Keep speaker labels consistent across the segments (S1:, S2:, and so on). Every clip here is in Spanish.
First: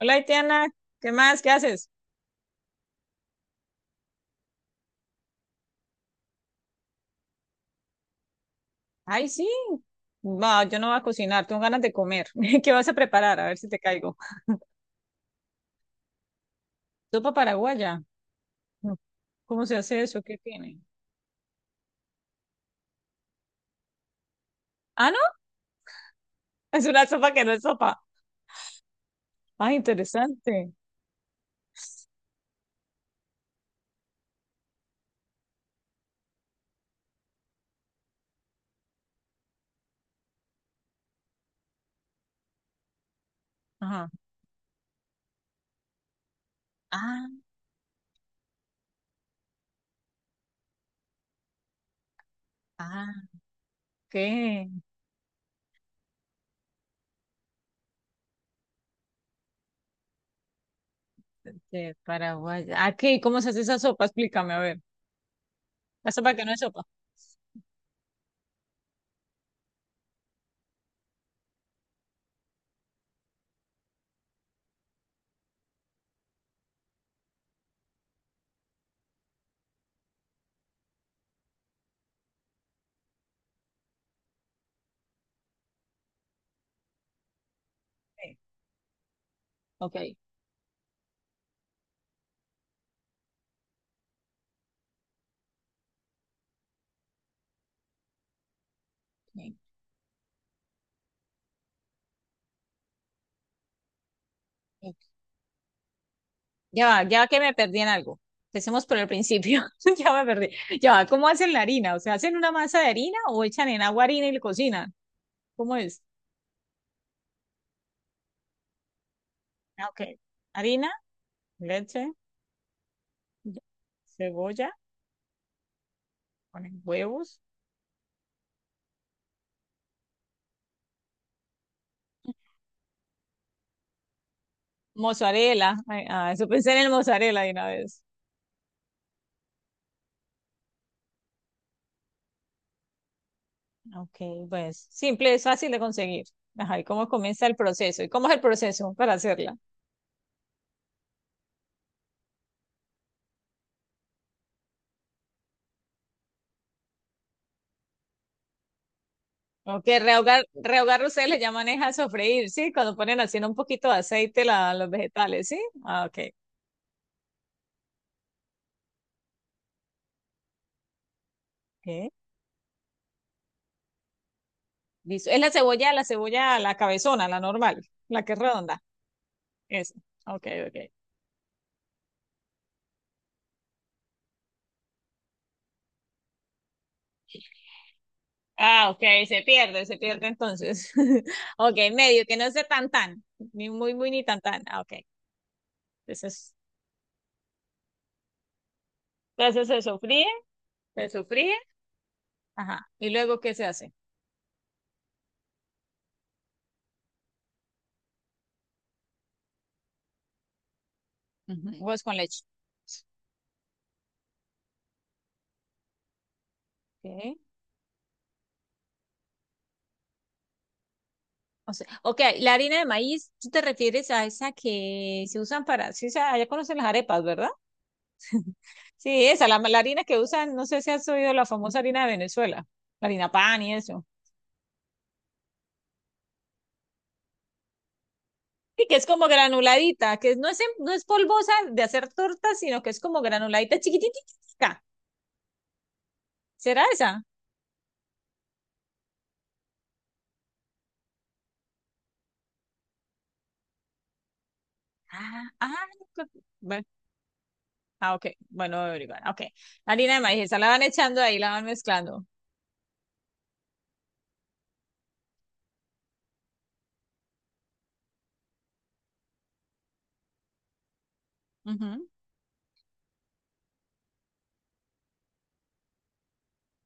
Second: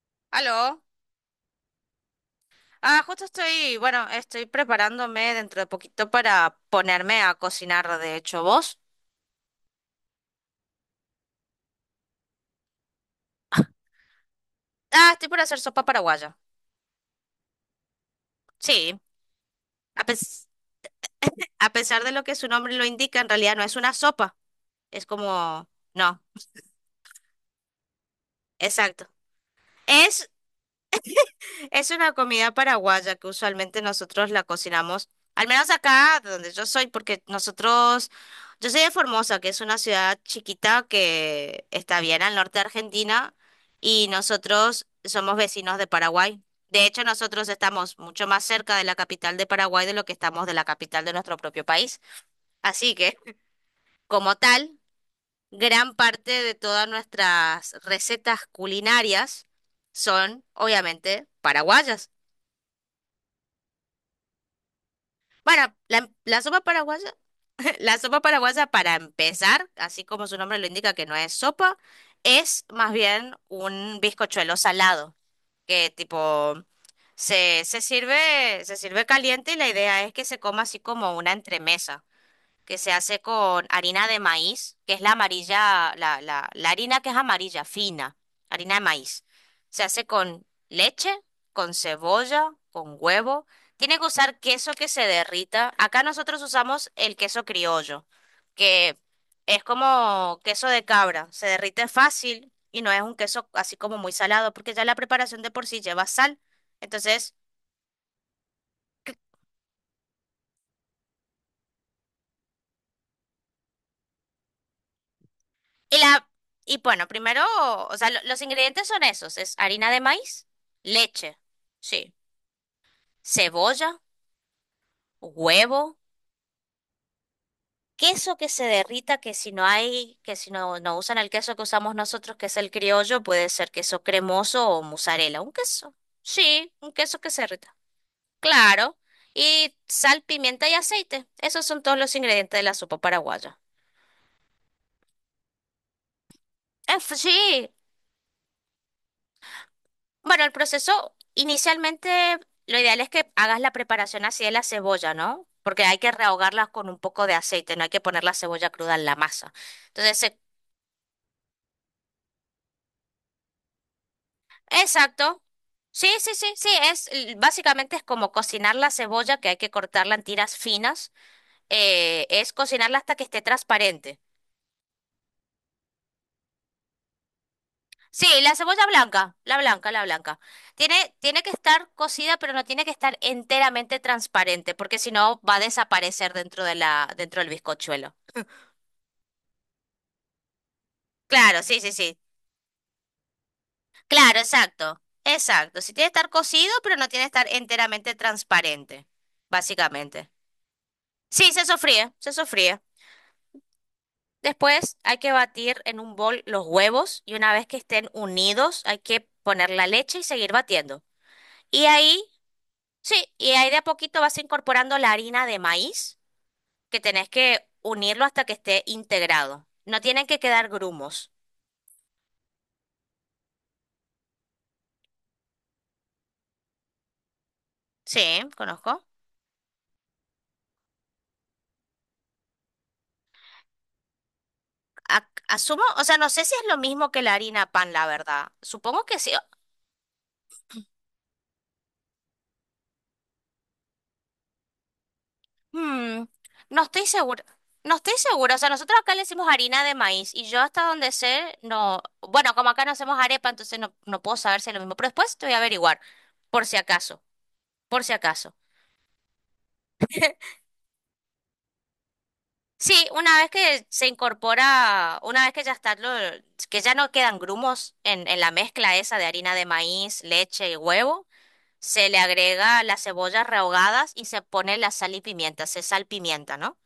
S1: Hola, Tiana,
S2: Aló.
S1: ¿qué más? ¿Qué haces?
S2: Justo estoy, estoy preparándome dentro de poquito para ponerme a cocinar, de hecho, ¿vos?
S1: Ay, sí. Va, yo no voy a cocinar, tengo ganas de comer. ¿Qué vas a preparar? A ver si te caigo.
S2: Estoy por hacer sopa paraguaya.
S1: Sopa paraguaya. No,
S2: Sí,
S1: ¿cómo se hace
S2: a
S1: eso? ¿Qué
S2: pes-
S1: tiene?
S2: a pesar de lo que su nombre lo indica, en realidad no es una sopa, es
S1: Ah, no,
S2: como, no,
S1: es una sopa que no es sopa.
S2: exacto.
S1: Ah,
S2: Es
S1: interesante.
S2: Es una comida paraguaya que usualmente nosotros la cocinamos, al menos acá donde yo soy, porque nosotros, yo soy de Formosa, que es una ciudad chiquita que está bien al norte de Argentina,
S1: Ajá.
S2: y nosotros somos vecinos de Paraguay. De hecho,
S1: Ah,
S2: nosotros estamos mucho más cerca de la capital de Paraguay de lo que estamos de la capital de nuestro propio país. Así
S1: ah,
S2: que, como
S1: ¿qué?
S2: tal, gran parte de todas nuestras recetas culinarias son, obviamente,
S1: De
S2: paraguayas.
S1: paraguaya. Ah, ¿qué? ¿Cómo se hace esa sopa? Explícame, a ver.
S2: Para la,
S1: La sopa
S2: la
S1: que no es
S2: sopa
S1: sopa.
S2: paraguaya, la sopa paraguaya para empezar, así como su nombre lo indica que no es sopa, es más bien un bizcochuelo salado, que tipo se sirve caliente y la idea es que se coma así como una entremesa que se hace con harina de maíz, que es la amarilla, la harina que es amarilla, fina,
S1: Sí.
S2: harina de maíz. Se
S1: Ok.
S2: hace con leche, con cebolla, con huevo. Tiene que usar queso que se derrita. Acá nosotros usamos el queso criollo, que es como queso de cabra, se derrite fácil y no es un queso así como muy salado, porque ya la
S1: Ok.
S2: preparación de por sí lleva sal.
S1: Ya va, ya
S2: Entonces
S1: que me perdí en algo. Empecemos por el principio. Ya me perdí. Ya va, ¿cómo hacen la harina? O sea, ¿hacen una masa de harina o echan en agua harina y le cocinan? ¿Cómo
S2: Y
S1: es?
S2: la, primero, los ingredientes son esos, es
S1: Ah,
S2: harina
S1: ok.
S2: de maíz,
S1: Harina,
S2: leche,
S1: leche,
S2: sí, cebolla,
S1: cebolla,
S2: huevo,
S1: ponen huevos,
S2: queso que se derrita, que si no hay, que si no, no usan el queso que usamos nosotros, que es el criollo, puede ser queso cremoso o mozzarella, un
S1: mozzarella.
S2: queso,
S1: Ay, ah, eso pensé
S2: sí,
S1: en el
S2: un queso que
S1: mozzarella
S2: se
S1: de una
S2: derrita,
S1: vez.
S2: claro, y sal, pimienta y aceite, esos son todos los ingredientes de la sopa paraguaya.
S1: Ok, pues simple, es fácil de conseguir. Ajá, ¿y cómo comienza el
S2: Sí,
S1: proceso? ¿Y cómo es el proceso para hacerla?
S2: bueno, el proceso inicialmente lo ideal es que hagas la preparación así de la cebolla, ¿no? Porque hay que rehogarlas con un poco de aceite, no hay que poner la cebolla cruda en la masa.
S1: Ok,
S2: Entonces, se-
S1: rehogar, rehogar ustedes le llaman es a sofreír, ¿sí? Cuando ponen así en un poquito de aceite los
S2: exacto.
S1: vegetales, ¿sí? Ah,
S2: Sí,
S1: ok.
S2: sí, sí, sí, es básicamente es como cocinar la cebolla, que hay que cortarla en tiras finas,
S1: Ok.
S2: es cocinarla hasta que esté transparente.
S1: Listo. Es la cebolla, la cebolla, la cabezona, la normal, la
S2: Sí,
S1: que es
S2: la
S1: redonda.
S2: cebolla blanca, la blanca,
S1: Eso.
S2: la blanca.
S1: Ok, ok.
S2: Tiene que estar cocida, pero no tiene que estar enteramente transparente, porque si no va a desaparecer dentro de dentro del bizcochuelo.
S1: Ah, ok, se pierde entonces.
S2: Claro,
S1: Ok,
S2: sí, sí, sí.
S1: medio, que no sea tan tan, ni muy, muy, ni
S2: Claro,
S1: tan tan. Ah, ok.
S2: exacto. Exacto. Sí tiene que estar
S1: Entonces,
S2: cocido, pero no tiene que estar enteramente transparente,
S1: entonces se sofríe,
S2: básicamente.
S1: se sofríe.
S2: Sí, se sofríe, se sofríe.
S1: Ajá. ¿Y luego qué se hace?
S2: Después hay que batir en un bol los huevos y una vez que estén unidos hay que poner la leche y seguir batiendo.
S1: Ujú,
S2: Y
S1: huevos con
S2: ahí,
S1: leche.
S2: sí, y ahí de a poquito vas incorporando la harina de maíz que tenés
S1: Ok.
S2: que unirlo hasta que esté integrado. No tienen que quedar grumos.
S1: O sea, ok, la harina de maíz, tú te refieres a esa que se usan para, sí, o sea, ya conocen las arepas, ¿verdad?
S2: Sí, conozco.
S1: Sí, esa, la harina que usan, no sé si has oído la famosa harina de Venezuela, la harina pan y eso.
S2: Asumo, o sea, no sé si es lo mismo que la harina pan, la verdad.
S1: Y que
S2: Supongo
S1: es
S2: que
S1: como
S2: sí.
S1: granuladita, que no es, no es polvosa de hacer tortas, sino que es como granuladita chiquititita.
S2: Hmm, no
S1: ¿Será
S2: estoy
S1: esa?
S2: segura. No estoy segura. O sea, nosotros acá le decimos harina de maíz y yo hasta donde sé, no. Bueno, como acá no hacemos arepa, entonces no, no puedo saber si es lo mismo. Pero después
S1: Ah,
S2: te voy a
S1: ah,
S2: averiguar,
S1: co-
S2: por si
S1: bueno,
S2: acaso, por si
S1: ah, ok.
S2: acaso.
S1: Bueno, voy a averiguar. Ok. La harina de maíz, esa la van echando ahí, la van mezclando.
S2: Sí, una vez que se incorpora, una vez que ya está, que ya no quedan grumos en la mezcla esa de harina de maíz, leche y huevo.
S1: Ujú.
S2: Se le agrega las cebollas rehogadas y se pone la sal y pimienta, se salpimienta, ¿no?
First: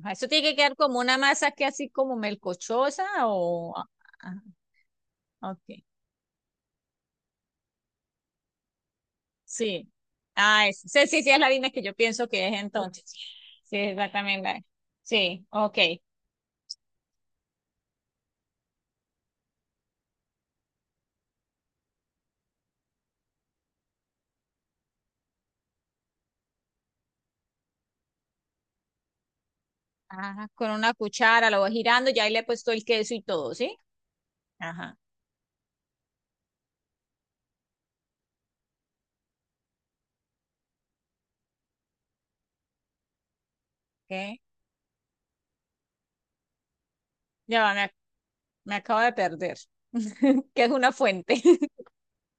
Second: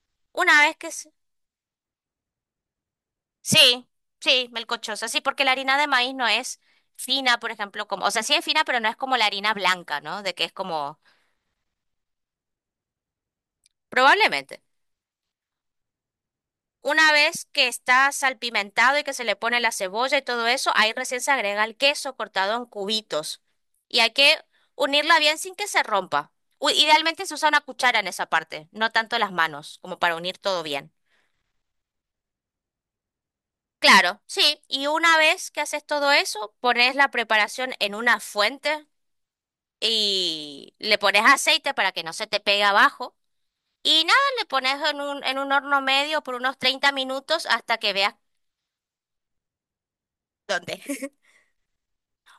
S1: Ajá, eso tiene que
S2: Una
S1: quedar
S2: vez que...
S1: como
S2: se-
S1: una masa que así como melcochosa o ah,
S2: Sí, sí, melcochosa, sí, porque
S1: ah,
S2: la harina
S1: ok.
S2: de maíz no es fina, por ejemplo, como... O sea, sí es fina, pero no es como la harina
S1: Sí.
S2: blanca, ¿no? De que es
S1: Ah,
S2: como...
S1: sí, sí, sí, es la Dina que yo pienso que es entonces. Sí, exactamente la.
S2: Probablemente.
S1: Sí, ok.
S2: Una vez que está salpimentado y que se le pone la cebolla y todo eso, ahí recién se agrega el queso cortado en cubitos. Y hay que unirla bien sin que se rompa. Idealmente se usa una cuchara en esa parte, no tanto las manos, como para unir
S1: Ajá,
S2: todo
S1: con
S2: bien.
S1: una cuchara lo voy girando, ya ahí le he puesto el queso y todo, ¿sí?
S2: Claro, sí, y
S1: Ajá,
S2: una vez que haces todo eso, pones la preparación en una fuente y le pones aceite para que no se te pegue abajo. Y nada,
S1: ok.
S2: le pones en un horno medio por unos 30 minutos
S1: Ya va,
S2: hasta que veas
S1: me acabo de perder. ¿Qué es
S2: dónde.
S1: una fuente?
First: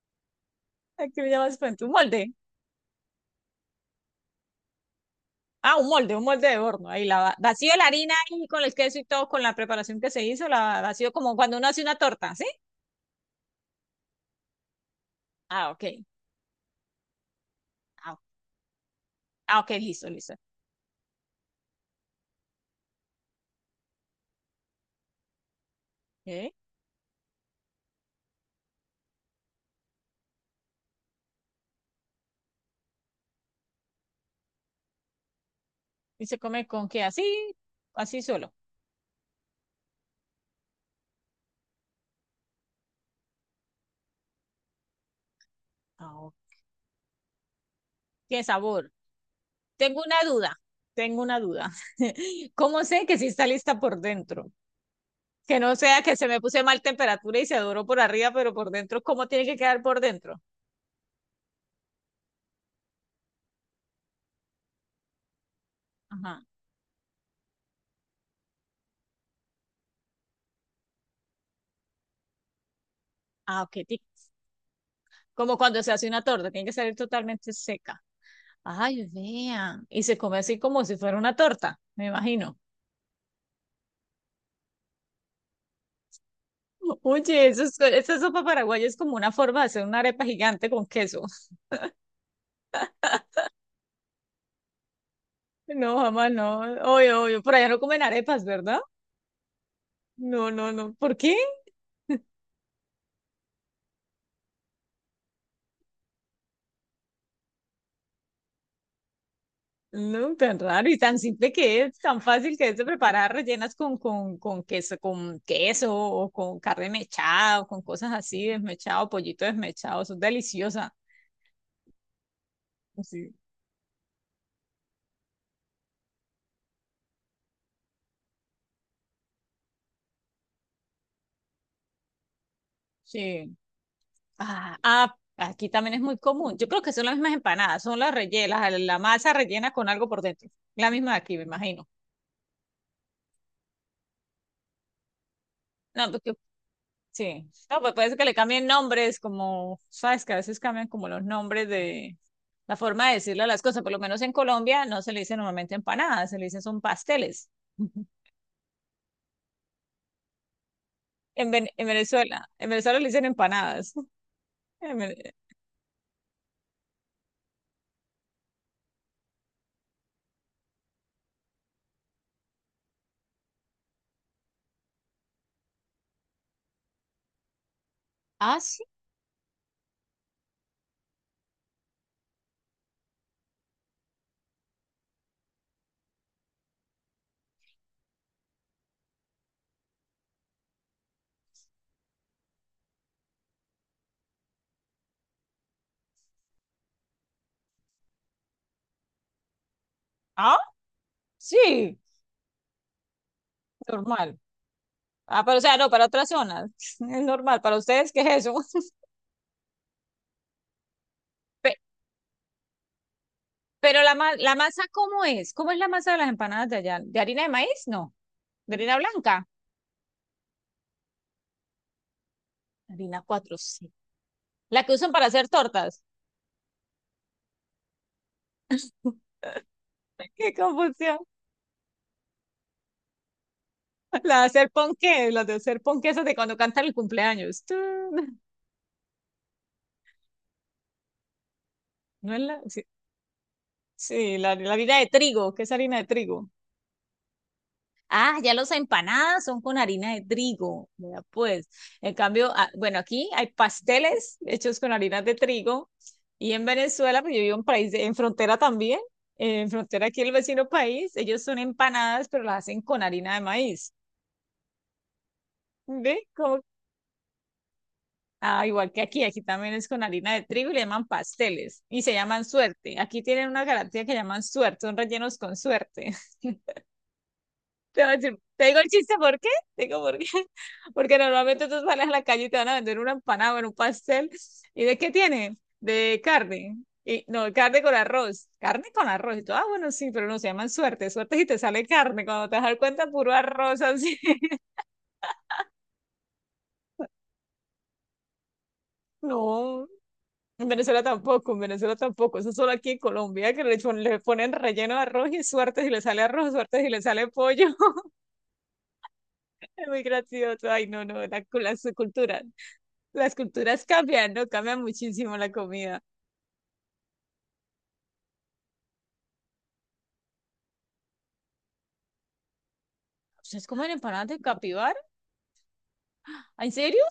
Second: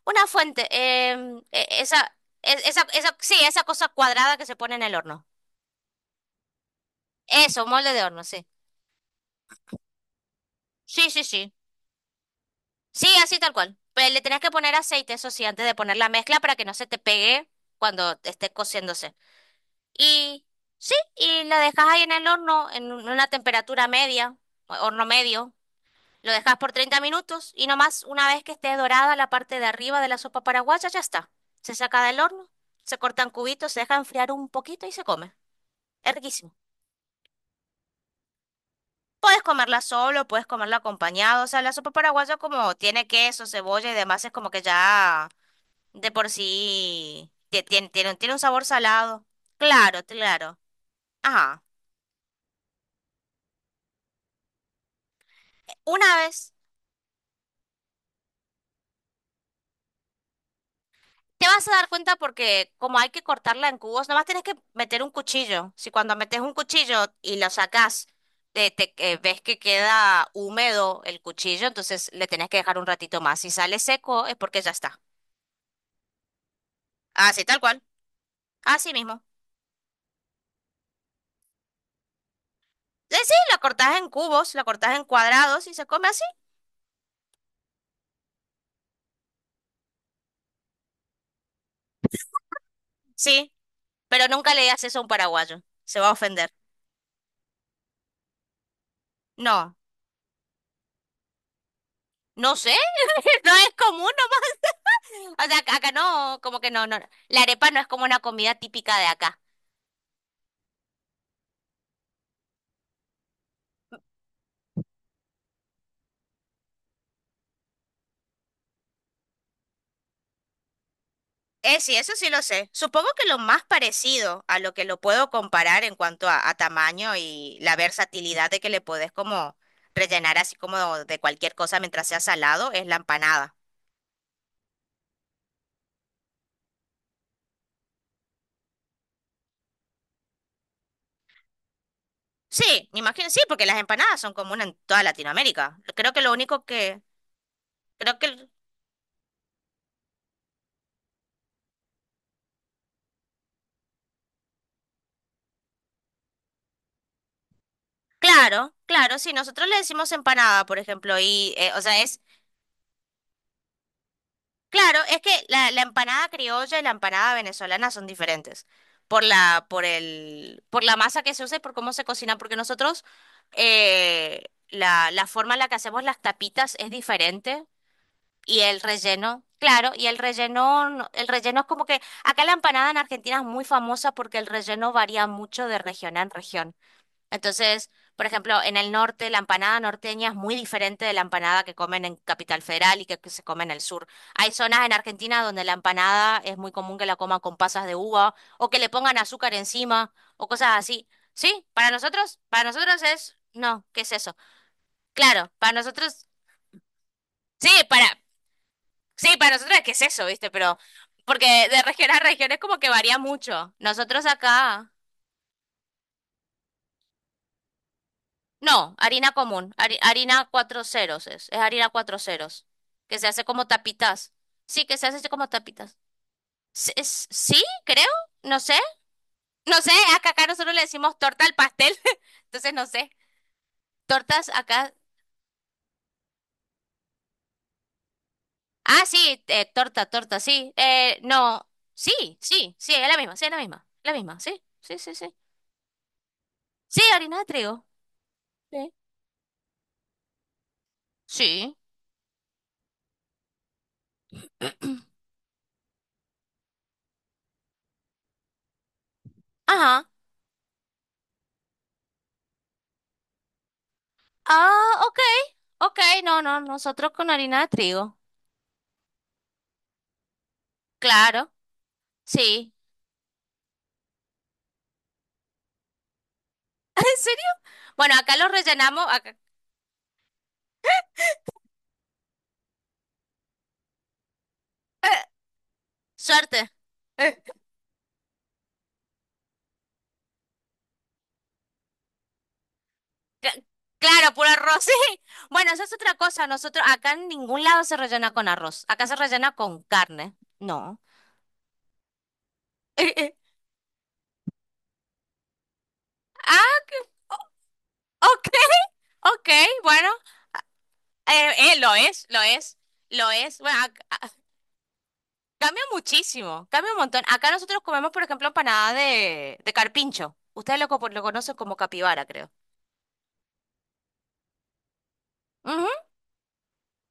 S2: Una fuente,
S1: ¿A qué le
S2: em,
S1: llamas fuente? Un molde.
S2: e- esa, esa, sí, esa cosa cuadrada que se pone en el horno.
S1: Ah, un molde de horno. Ahí
S2: Eso,
S1: vacío la
S2: molde de
S1: harina
S2: horno, sí.
S1: y con el queso y todo, con la preparación que se hizo, la
S2: Sí,
S1: vacío
S2: sí,
S1: como
S2: sí.
S1: cuando uno hace una torta, ¿sí?
S2: Sí, así tal cual. Pero le tenés que poner aceite, eso sí, antes
S1: Ah,
S2: de poner
S1: ok.
S2: la mezcla para que no se te pegue
S1: Ah,
S2: cuando esté cociéndose.
S1: ah, ok, listo, listo.
S2: Y sí, y lo dejas ahí en el horno, una temperatura media, horno medio. Lo
S1: Ok.
S2: dejas por 30 minutos y nomás una vez que esté dorada la parte de arriba de la sopa paraguaya, ya está. Se saca del horno, se cortan cubitos, se deja enfriar un poquito y se come. Es
S1: ¿Y se
S2: riquísimo.
S1: come con qué? Así, así solo.
S2: Puedes comerla solo, puedes comerla acompañado. O sea, la sopa paraguaya como tiene queso, cebolla y demás, es como que ya de
S1: Ah,
S2: por
S1: ok.
S2: sí tiene un
S1: ¿Qué
S2: sabor
S1: sabor?
S2: salado.
S1: Tengo
S2: Claro,
S1: una
S2: claro.
S1: duda, tengo una
S2: Ajá.
S1: duda. ¿Cómo sé que sí está lista por dentro? Que no sea que
S2: Una
S1: se me
S2: vez
S1: puse mal temperatura y se doró por arriba, pero por dentro, ¿cómo tiene que quedar por dentro?
S2: Te vas a dar cuenta porque como hay que cortarla en cubos, nomás tienes que meter un cuchillo. Si cuando
S1: Ajá.
S2: metes un cuchillo y lo sacas, ves que queda húmedo el cuchillo, entonces le tenés que dejar un ratito más. Si
S1: Ah, ok.
S2: sale
S1: ti-
S2: seco es porque ya está.
S1: Como cuando se hace una torta, tiene que salir
S2: Así,
S1: totalmente
S2: tal cual.
S1: seca.
S2: Así
S1: Ay,
S2: mismo.
S1: vean. Y se come así como si fuera una torta, me imagino.
S2: Sí, la cortás en cubos, la cortás en cuadrados y se come así.
S1: Oye, esa sopa paraguaya es como una forma de hacer una arepa gigante con queso.
S2: Sí, pero nunca le digas eso a un paraguayo.
S1: No,
S2: Se va a
S1: jamás
S2: ofender.
S1: no. Oye, oye, por allá no comen arepas, ¿verdad?
S2: No,
S1: No, no, no. ¿Por qué?
S2: no sé. No es común nomás. O sea, acá no, como que no, no. No. La arepa no es como una comida típica de acá.
S1: No, tan raro y tan simple que es, tan fácil que es de preparar, rellenas con, con queso, con queso o con carne mechada o con cosas así, desmechado, pollito desmechado, son deliciosas.
S2: Sí, eso sí lo sé. Supongo que
S1: Sí.
S2: lo más parecido a lo que lo puedo comparar en cuanto a tamaño y la versatilidad de que le podés como rellenar así como de cualquier cosa mientras sea salado es la
S1: Sí.
S2: empanada.
S1: Ah, ah, aquí también es muy común. Yo creo que son las mismas empanadas, son las rellenas, la masa rellena con algo por dentro. La misma de aquí, me imagino.
S2: Sí, me imagino, sí, porque las empanadas son comunes en toda Latinoamérica.
S1: No,
S2: Creo que lo
S1: porque
S2: único que,
S1: sí. No, pues puede ser
S2: creo
S1: que
S2: que,
S1: le
S2: el-
S1: cambien nombres, como, sabes, que a veces cambian como los nombres de la forma de decirle a las cosas. Por lo menos en Colombia no se le dice normalmente empanadas, se le dicen son pasteles.
S2: claro, claro, sí, nosotros le decimos empanada, por ejemplo, o sea, es
S1: En Venezuela le dicen empanadas. En
S2: claro, es
S1: Vene-
S2: que la empanada criolla y la empanada venezolana son diferentes por la, por el, por la masa que se usa y por cómo se cocina, porque nosotros la forma en la que hacemos las tapitas es diferente
S1: Ah,
S2: y el
S1: sí.
S2: relleno, claro, y el relleno, el relleno es como que acá la empanada en Argentina es muy famosa porque el relleno varía mucho de región en región. Entonces, por ejemplo, en el norte la empanada norteña es muy diferente de la empanada que comen en Capital Federal y que se come en el sur. Hay zonas en Argentina donde la empanada es muy común que la coman con pasas de uva o que le pongan azúcar encima o
S1: Ah,
S2: cosas así. Sí,
S1: sí,
S2: para nosotros es, no, ¿qué es eso?
S1: normal. Ah,
S2: Claro,
S1: pero o
S2: para
S1: sea, no, para otras
S2: nosotros,
S1: zonas. Es normal.
S2: sí,
S1: Para
S2: para,
S1: ustedes, ¿qué es eso?
S2: sí, para nosotros es qué es eso, ¿viste? Pero porque
S1: Pe-
S2: de región a región es como que varía mucho.
S1: Pero
S2: Nosotros
S1: la masa,
S2: acá
S1: ¿cómo es? ¿Cómo es la masa de las empanadas de allá? ¿De harina de maíz? No. ¿De
S2: no,
S1: harina
S2: harina
S1: blanca?
S2: común, harina cuatro ceros es harina cuatro ceros, que
S1: Harina
S2: se hace
S1: 4
S2: como
S1: sí.
S2: tapitas.
S1: La
S2: Sí,
S1: que
S2: que se
S1: usan
S2: hace
S1: para
S2: así
S1: hacer
S2: como tapitas.
S1: tortas.
S2: Sí, creo, no sé, no sé, acá
S1: Qué
S2: nosotros le
S1: confusión.
S2: decimos torta al pastel, entonces no sé,
S1: La de
S2: tortas
S1: hacer
S2: acá.
S1: ponqué, la de hacer ponqué esas de cuando cantan el cumpleaños. Tú,
S2: Sí, torta, torta, sí, no, sí,
S1: no es la,
S2: sí,
S1: sí,
S2: sí, es la misma, sí, es la
S1: sí,
S2: misma,
S1: la,
S2: sí,
S1: la
S2: sí,
S1: harina de
S2: sí, sí.
S1: trigo, ¿qué es harina de trigo?
S2: Sí, harina de trigo.
S1: Ah, ya los
S2: Sí.
S1: empanadas son con harina de trigo, vea pues.
S2: Sí,
S1: En cambio, ah, bueno, aquí hay pasteles hechos con harina de trigo y en Venezuela, pues yo vivo en país, en frontera también, en
S2: ajá.
S1: frontera aquí el vecino país, ellos son empanadas, pero las hacen con harina de maíz.
S2: Ah, ok, ok,
S1: ¿Ve?
S2: no, no, nosotros con harina de trigo,
S1: Ah, igual que aquí, aquí también es con harina de trigo y le llaman
S2: claro,
S1: pasteles y se llaman
S2: sí.
S1: suerte. Aquí tienen una garantía que llaman suerte, son rellenos con suerte.
S2: ¿En serio?
S1: Te voy
S2: Bueno,
S1: a
S2: acá
S1: decir-
S2: lo
S1: te digo el
S2: rellenamos.
S1: chiste,
S2: Acá.
S1: ¿por qué? Te digo por qué. Porque normalmente tú sales a la calle y te van a vender una empanada o un pastel. ¿Y de qué tiene? De
S2: Suerte.
S1: carne. Y,
S2: Eh,
S1: no, carne con arroz. Carne con arroz. Y tú, ah, bueno, sí, pero no se llaman suerte. Suerte si te sale carne. Cuando te das cuenta, puro
S2: Cla-
S1: arroz así.
S2: Claro, puro arroz, sí. Bueno, esa es otra cosa. Nosotros acá en ningún lado se rellena con arroz. Acá se rellena con
S1: No,
S2: carne.
S1: en
S2: No.
S1: Venezuela tampoco, en Venezuela tampoco. Eso solo aquí en
S2: eh, eh.
S1: Colombia, que le, le ponen relleno de arroz y suerte si le sale arroz,
S2: Ah,
S1: suerte si le sale pollo.
S2: o- ok, ok,
S1: Es muy
S2: bueno.
S1: gracioso. Ay, no, no, las
S2: Lo es, lo
S1: culturas.
S2: es, lo
S1: Las
S2: es.
S1: culturas cambian, ¿no? Cambia muchísimo la
S2: Cambia
S1: comida.
S2: muchísimo, cambia un montón. Acá nosotros comemos, por ejemplo, empanada de carpincho. Ustedes lo conocen como capibara, creo.
S1: ¿Ustedes comen empanadas de capibara? ¿Ah, ¿en serio?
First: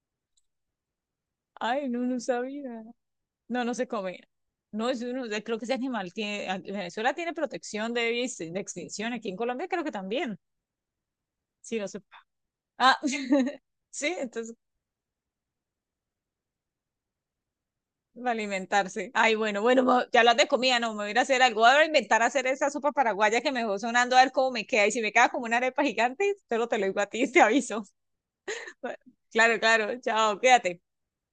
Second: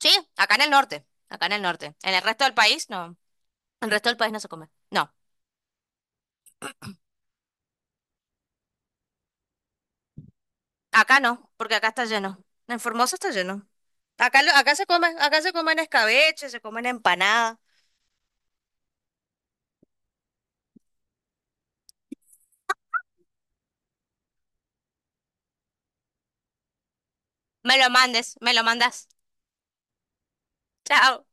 S2: Sí, acá en el norte, acá en el
S1: Ay,
S2: norte.
S1: no,
S2: En
S1: no
S2: el resto del
S1: sabía.
S2: país no. En
S1: No, no se
S2: el resto del
S1: come.
S2: país no se come.
S1: No, es
S2: No,
S1: uno, creo que ese animal tiene, Venezuela tiene protección de, de extinción. Aquí en Colombia creo que también.
S2: acá no, porque
S1: Sí, no
S2: acá
S1: se...
S2: está lleno. En
S1: Ah,
S2: Formosa está lleno.
S1: sí,
S2: Acá,
S1: entonces
S2: acá se come, acá se comen escabeche, se comen empanada.
S1: de alimentarse. Ay, bueno, bueno, ya hablas de comida, no, me voy a ir a hacer algo, voy a inventar hacer esa sopa paraguaya que me dejó sonando a ver cómo me queda. Y si me queda como una arepa gigante, solo te lo digo a ti, te
S2: Me
S1: aviso.
S2: lo mandes, me lo mandas.
S1: Claro, claro, chao, quédate
S2: Chao.